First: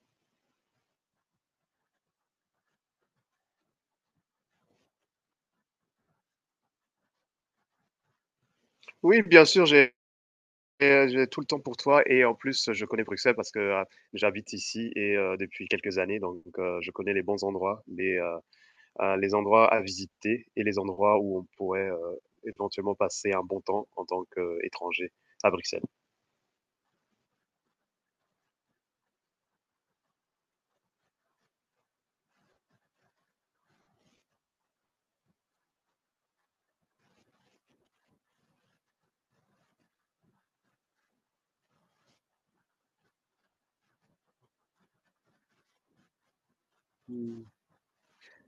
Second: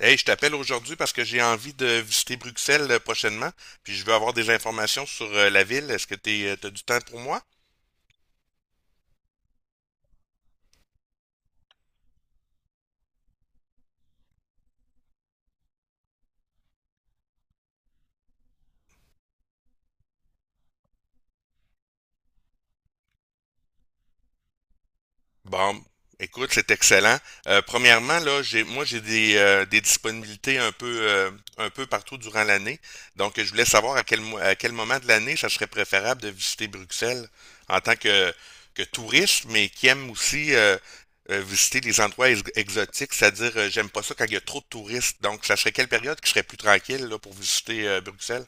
Hey, je t'appelle aujourd'hui parce que j'ai envie de visiter Bruxelles prochainement, puis je veux avoir des informations sur la ville. Est-ce que tu as du temps pour moi? Oui, bien sûr, j'ai tout le temps pour toi et en plus, je connais Bruxelles parce que j'habite ici et depuis quelques années donc je connais les bons endroits, les endroits à visiter et les endroits où on pourrait éventuellement passer un bon temps en tant qu'étranger à Bon, Bruxelles. écoute, c'est excellent. Premièrement, là, moi, j'ai des disponibilités un peu partout durant l'année. Donc, je voulais savoir à à quel moment de l'année ça serait préférable de visiter Bruxelles en tant que touriste, mais qui aime aussi visiter des endroits exotiques, c'est-à-dire, j'aime pas ça quand il y a trop de touristes. Donc, ça serait quelle période qui serait plus tranquille là, pour visiter Bruxelles?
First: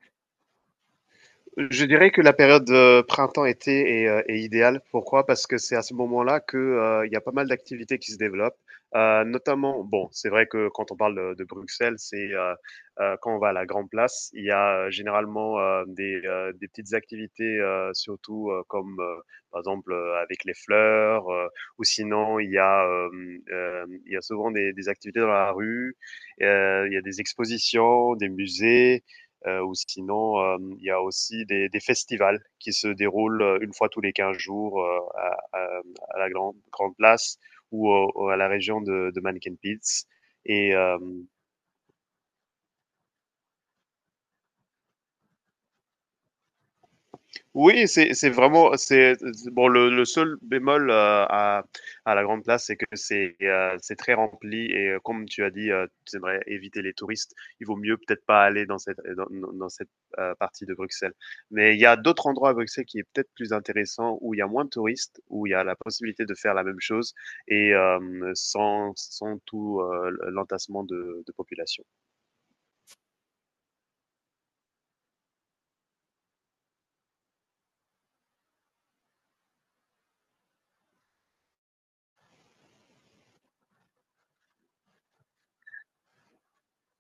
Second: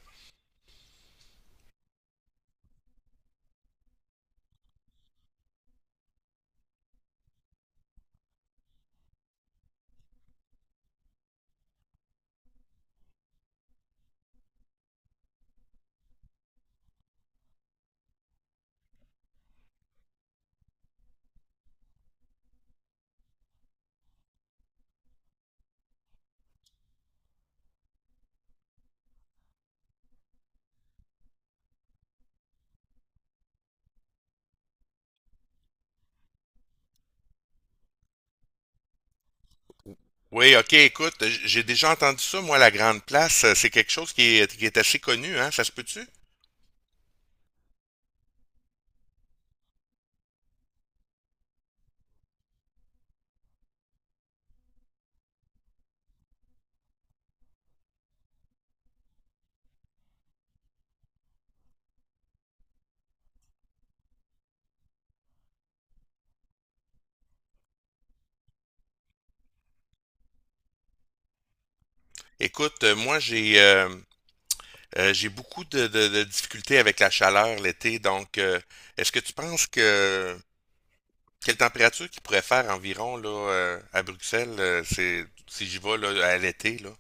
Je dirais que la période printemps-été est idéale. Pourquoi? Parce que c'est à ce moment-là que il y a pas mal d'activités qui se développent, notamment bon, c'est vrai que quand on parle de Bruxelles, quand on va à la Grand Place, il y a généralement, des petites activités, surtout, comme, par exemple, avec les fleurs, ou sinon il y a, il y a souvent des activités dans la rue, il y a des expositions, des musées. Ou sinon, il y a aussi des festivals qui se déroulent une fois tous les 15 jours à la grande place ou à la région de Mannequin Pits. Oui, ok, Et euh, écoute, j'ai déjà entendu ça, moi, la Grande Place, c'est quelque chose qui est assez connu, hein, ça se peut-tu? Oui, c'est vraiment, c'est bon, le seul bémol, à la grande place, c'est que c'est très rempli et comme tu as dit, tu aimerais éviter les touristes. Il vaut mieux peut-être pas aller dans cette dans dans dans cette, partie de Bruxelles. Mais il y a d'autres endroits à Bruxelles qui est peut-être plus intéressant, où il y a moins de touristes, où il y a la possibilité de faire la même chose et sans tout, l'entassement de population. Écoute, moi j'ai beaucoup de difficultés avec la chaleur l'été, donc est-ce que tu penses que quelle température qu'il pourrait faire environ là à Bruxelles, c'est si j'y vais là, à l'été là?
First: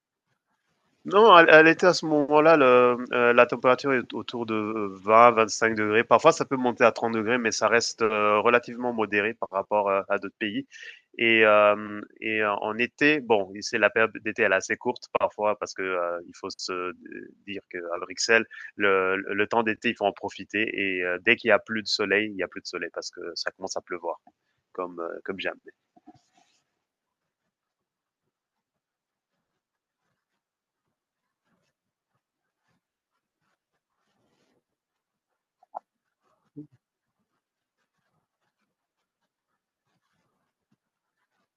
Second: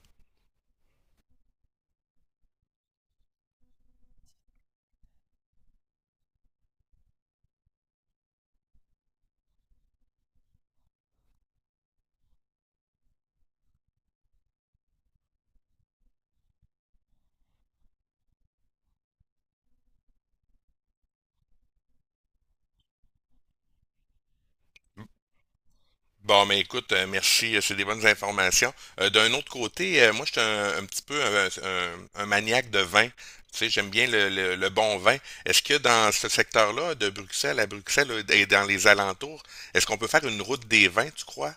Non, elle, elle était à ce moment-là, la température est autour de 20-25 degrés. Parfois, ça peut monter à 30 degrés, mais ça reste relativement modéré par rapport à d'autres pays. Et en été, bon, c'est la période d'été, elle est assez courte parfois parce que il faut se dire qu'à Bruxelles, le temps d'été, il faut en profiter. Et dès qu'il y a plus de soleil, il y a plus de soleil parce que ça commence à pleuvoir, comme, comme jamais. Bon, mais écoute, merci, c'est des bonnes informations. D'un autre côté, moi, je suis un petit peu un maniaque de vin. Tu sais, j'aime bien le bon vin. Est-ce que dans ce secteur-là, de Bruxelles à Bruxelles et dans les alentours, est-ce qu'on peut faire une route des vins, tu crois?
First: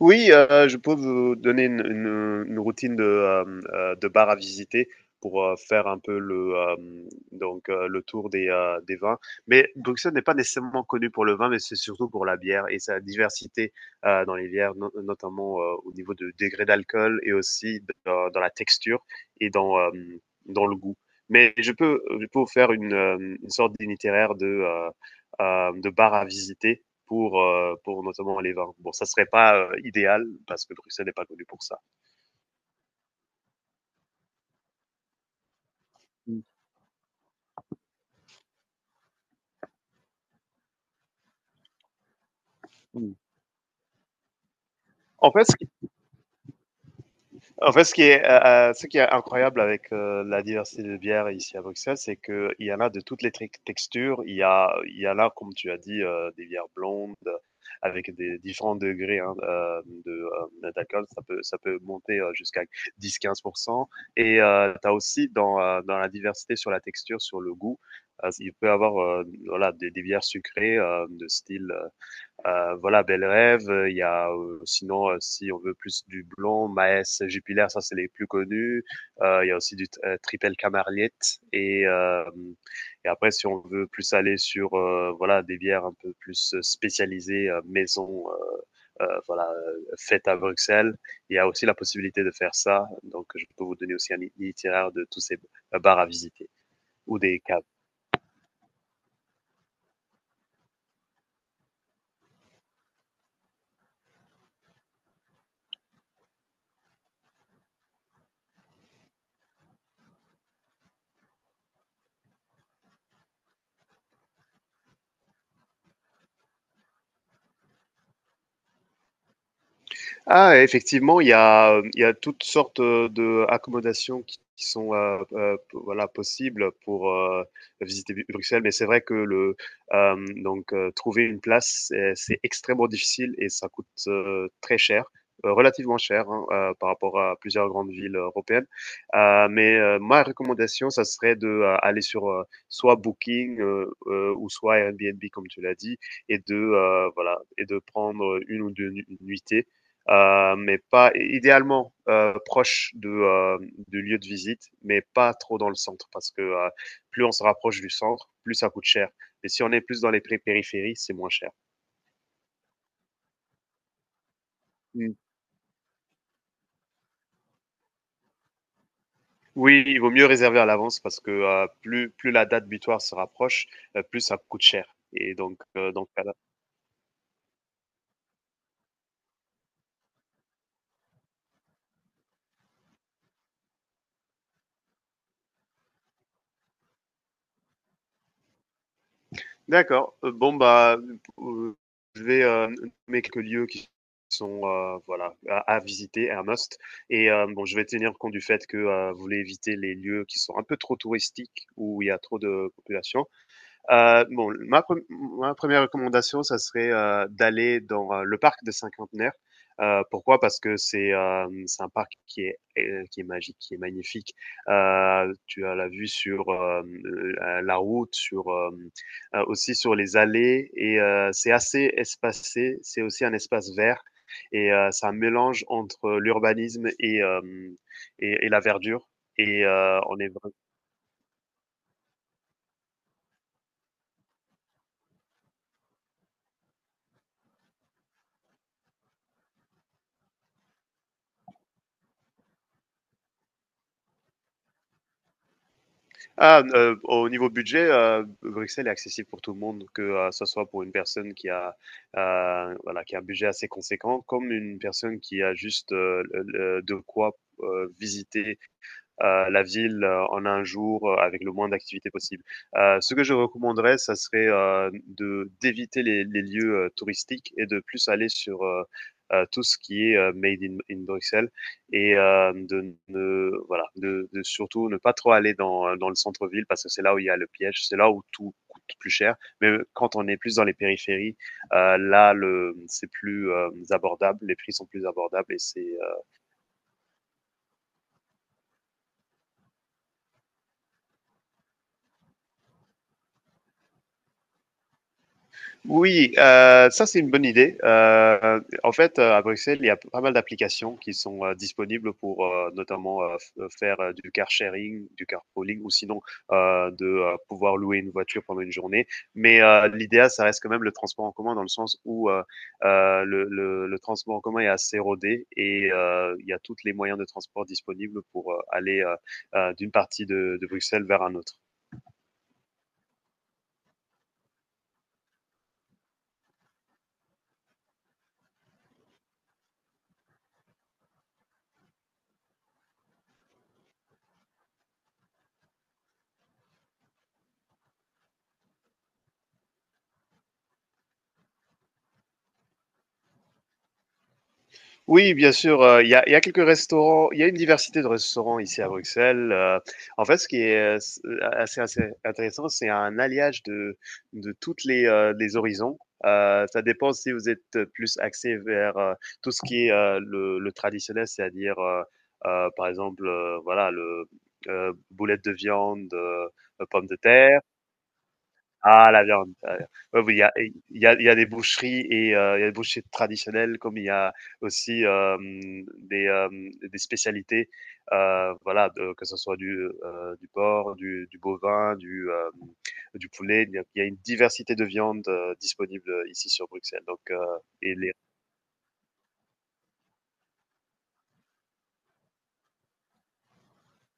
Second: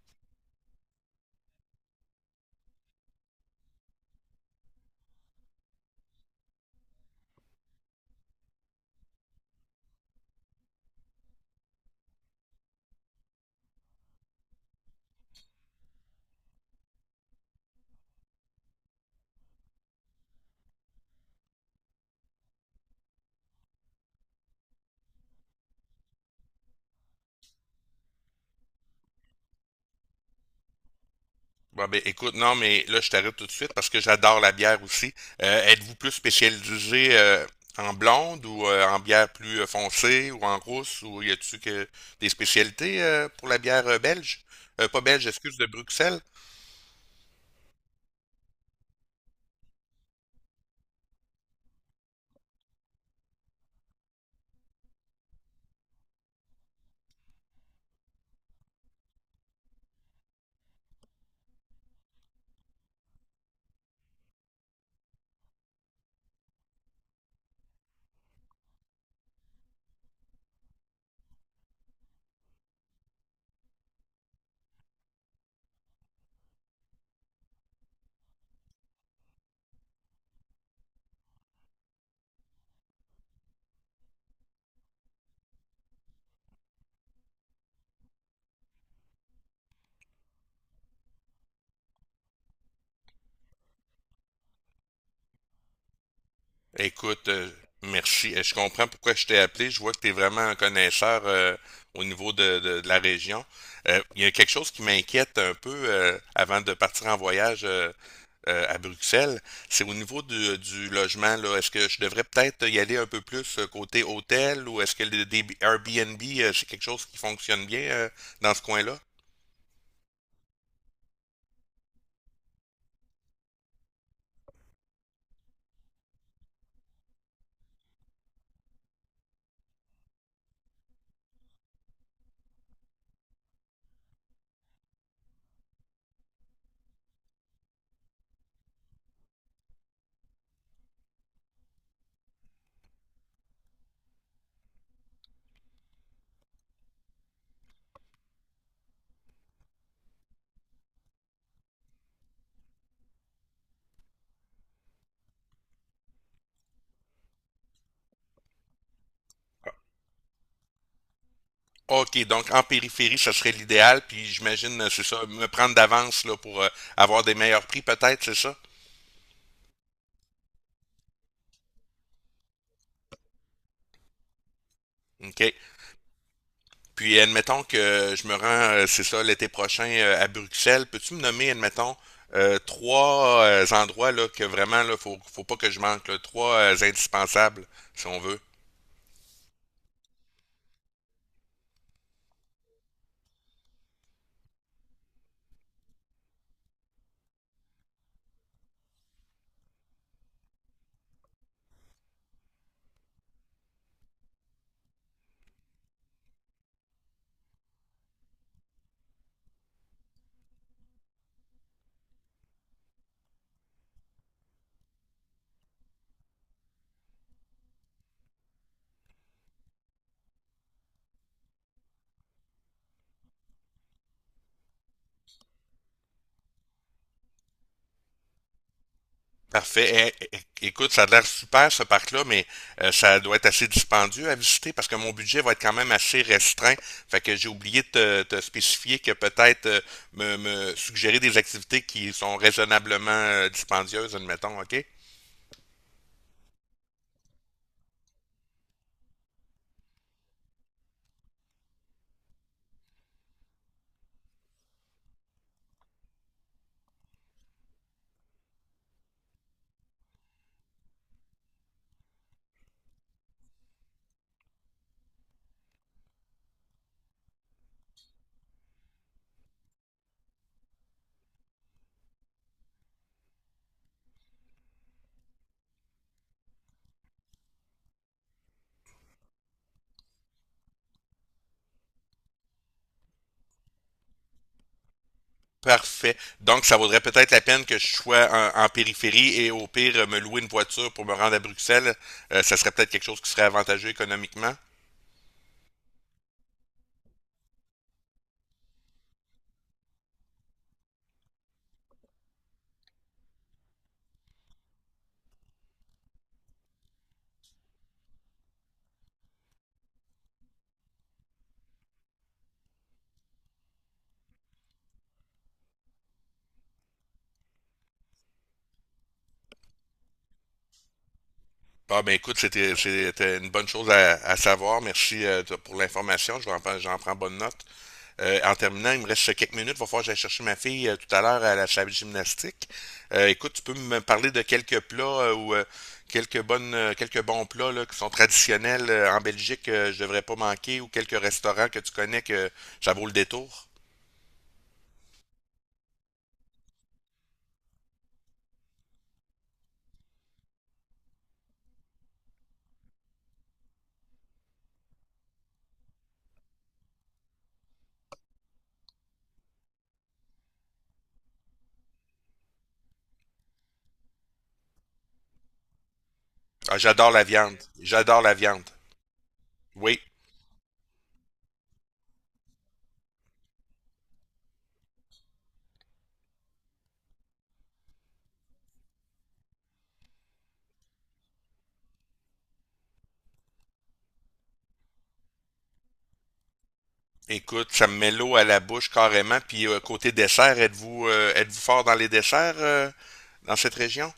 Oui, je peux vous donner une routine de de bar à visiter pour, faire un peu donc le tour des vins. Mais Bruxelles n'est pas nécessairement connu pour le vin, mais c'est surtout pour la bière et sa diversité, dans les bières, no notamment, au niveau de degré d'alcool et aussi d dans dans la texture et dans, dans le goût. Mais je peux vous faire une, une sorte d'itinéraire de de bar à visiter pour notamment les vins. Bon, ça serait pas idéal parce que Bruxelles n'est pas connu pour ça. Bon, ben, écoute, non, mais là, je t'arrête tout de suite parce que j'adore la bière aussi. Êtes-vous plus Mm, spécialisé en blonde ou en bière plus foncée ou en rousse ou y a-t-il que des spécialités mm. Pour la bière belge? Pas belge, En fait, excuse, de Bruxelles? En fait, ce qui est incroyable avec la diversité de bières ici à Bruxelles, c'est qu'il y en a de toutes les textures. Il y a, il y en a, comme tu as dit, des bières blondes avec des différents degrés hein, d'alcool. Ça peut monter jusqu'à 10-15%. Et tu as aussi dans, dans la diversité sur la texture, sur le goût, il peut y avoir voilà, des bières sucrées de style voilà, Bel Rêve. Il y a sinon, si on veut plus du blond, Maes, Jupiler, ça c'est les plus connus. Il y a aussi du Triple Camarliette. Et après, si on veut plus aller sur voilà des bières un peu plus spécialisées, maison, voilà, fête à Bruxelles, il y a aussi la possibilité de faire ça. Donc, je peux vous donner aussi un itinéraire de tous ces bars à visiter ou Écoute, des caves. merci. Je comprends pourquoi je t'ai appelé. Je vois que tu es vraiment un connaisseur au niveau de la région. Il y a quelque chose qui m'inquiète un peu avant de partir en voyage à Bruxelles. C'est au niveau du logement, là. Est-ce que je devrais peut-être y aller un peu plus côté hôtel ou est-ce que le des Airbnb, c'est quelque chose qui fonctionne bien dans ce coin-là? Ah, effectivement, il y a toutes sortes de accommodations qui sont voilà possibles pour visiter Bruxelles, mais c'est vrai que le trouver une place c'est extrêmement difficile et ça coûte très cher, relativement cher hein, par rapport à plusieurs grandes villes européennes. Mais ma recommandation, ça serait de aller sur soit Booking ou soit Airbnb comme tu l'as dit et de voilà et de prendre une ou deux nuitées mais pas idéalement proche de, du lieu de visite, mais pas trop dans le centre, parce que plus on se rapproche du centre, plus ça coûte cher. Et si on est plus dans les périphéries, c'est moins cher. OK, donc en périphérie, ça serait l'idéal, puis j'imagine, c'est Mm. ça, me prendre d'avance là pour avoir des meilleurs prix peut-être, c'est ça? Oui, il vaut mieux réserver à l'avance parce que plus la date butoir se rapproche, plus ça coûte cher. Et OK. donc, Puis admettons que je me rends, c'est ça, l'été prochain à Bruxelles. Peux-tu me nommer, admettons, trois endroits là, que vraiment là, faut pas que je manque, là, trois indispensables, si on veut. D'accord. Bon, bah, heu, je vais, nommer quelques lieux qui sont, voilà, à visiter, un must et bon, je vais tenir compte du fait que, vous voulez éviter les lieux qui sont un peu trop touristiques, où il y a trop de population. Bon, ma première recommandation, ça serait d'aller dans le parc des Cinquantenaires. Pourquoi? Parce que c'est un parc qui est qui est magique, qui est magnifique. Tu as la vue sur la route, sur aussi sur les allées et c'est assez espacé. C'est aussi un espace vert et c'est un mélange entre l'urbanisme et la verdure. Et Parfait. on Eh, est eh, eh, écoute, ça a l'air super ce parc-là, mais ça doit être assez dispendieux à visiter parce que mon budget va être quand même assez restreint. Fait que j'ai oublié de te spécifier que peut-être me suggérer des activités qui sont raisonnablement dispendieuses, admettons, OK? ah, au niveau budget, Bruxelles est accessible pour tout le monde, que, ce soit pour une personne qui a, voilà, qui a un budget assez conséquent, comme une personne qui a juste, le de quoi, visiter la ville en un jour avec le moins d'activité possible. Ce que je recommanderais, ça serait de d'éviter lieux touristiques et de plus aller sur tout ce qui est made in Bruxelles et de ne voilà de, surtout ne pas trop aller dans, dans le centre-ville parce que c'est là où il y a le piège, c'est là où tout coûte plus cher. Mais quand on est plus dans les périphéries, là le c'est plus abordable, les prix sont plus abordables et c'est Parfait. Donc, ça vaudrait peut-être la peine que je sois en périphérie et au pire me louer une voiture pour me rendre à Bruxelles. Ça serait peut-être quelque chose qui serait avantageux économiquement. oui, ça c'est une bonne idée. En fait, à Bruxelles, il y a pas mal d'applications qui sont, disponibles pour, notamment, f faire, du car sharing, du carpooling ou sinon, de, pouvoir louer une voiture pendant une journée. Mais, l'idéal, ça reste quand même le transport en commun dans le sens où, le transport en commun est assez rodé et il y a tous les moyens de transport disponibles pour, aller, d'une partie de Bruxelles vers un autre. Ah ben écoute, c'était une bonne chose à savoir. Merci pour l'information. Je vais en prendre. J'en prends bonne note. En terminant, il me reste quelques minutes. Il va falloir que j'aille chercher ma fille tout à l'heure à la salle de gymnastique. Écoute, tu peux me parler de quelques plats ou quelques quelques bons plats là, qui sont traditionnels en Belgique, que je devrais pas manquer, ou quelques restaurants que tu connais que ça vaut le détour. Oui, bien sûr, il y a quelques restaurants. Il y a une diversité de restaurants ici à Bruxelles, en fait, ce qui est, c assez intéressant, c'est un alliage de toutes les horizons, ça dépend si vous êtes plus axé vers, tout ce qui est, le traditionnel, c'est-à-dire par exemple, voilà, le, boulettes de viande, Ah, pommes j'adore de la viande. terre J'adore la viande. ah la viande, Oui. oui, oui, il y a il y a il y a des boucheries et il y a des boucheries traditionnelles comme il y a aussi, des, des spécialités, voilà, de que ce soit du porc, du bovin, du, du poulet. Il y a une diversité de viandes, disponibles, ici sur Bruxelles donc Écoute, ça et me met l'eau à la bouche carrément. Puis côté dessert, êtes-vous fort dans les desserts dans cette région?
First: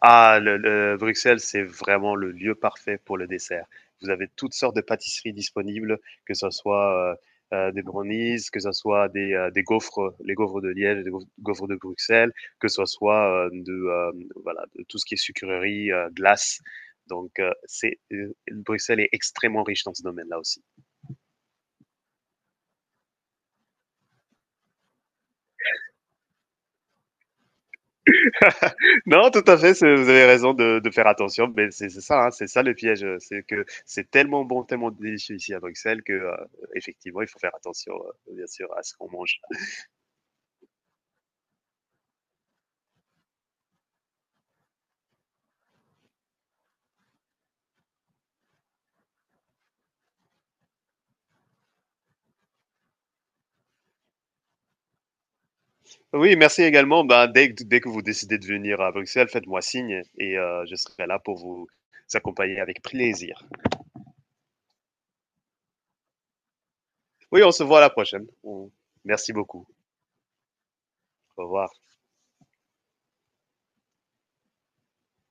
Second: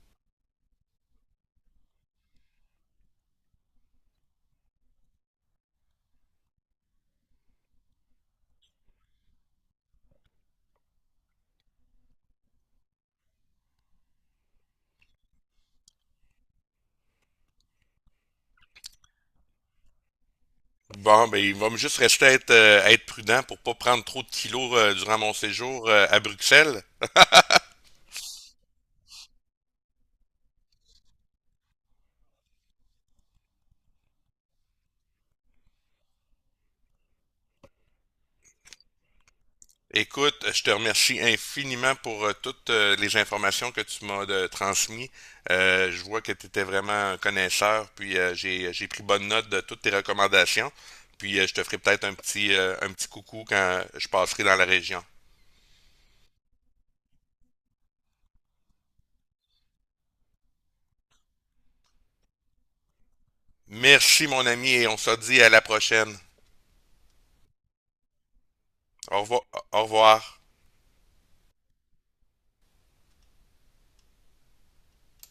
ah, le, Bruxelles, c'est vraiment le lieu parfait pour le dessert. Vous avez toutes sortes de pâtisseries disponibles, que ce soit des brownies, que ce soit des gaufres, les gaufres de Liège, les gaufres de Bruxelles, que ce soit de, voilà, de tout ce qui est sucrerie, glace. Donc, c'est, Bruxelles est extrêmement riche dans ce domaine-là aussi. Bon, ben il va me juste rester à à être prudent pour pas prendre trop de kilos durant mon séjour à Bruxelles. Non, tout à fait, c'est- vous avez raison de faire attention, mais c'est ça, hein, c'est ça le piège, c'est que c'est tellement bon, tellement délicieux ici à Bruxelles que effectivement, il faut faire attention, bien sûr, à ce qu'on mange. Écoute, je te remercie infiniment pour toutes les informations que tu m'as transmises. Je vois que tu étais vraiment un connaisseur, puis j'ai pris bonne note de toutes tes recommandations. Puis je te ferai peut-être un petit coucou quand je passerai dans la région. Oui, merci également. Ben, dès que vous décidez de venir à Bruxelles, faites-moi signe et je serai là pour vous accompagner avec plaisir. Merci, mon ami, et on se dit à la prochaine. Oui, on se voit à la prochaine. On- Au merci revoir. beaucoup. Au revoir. Au revoir.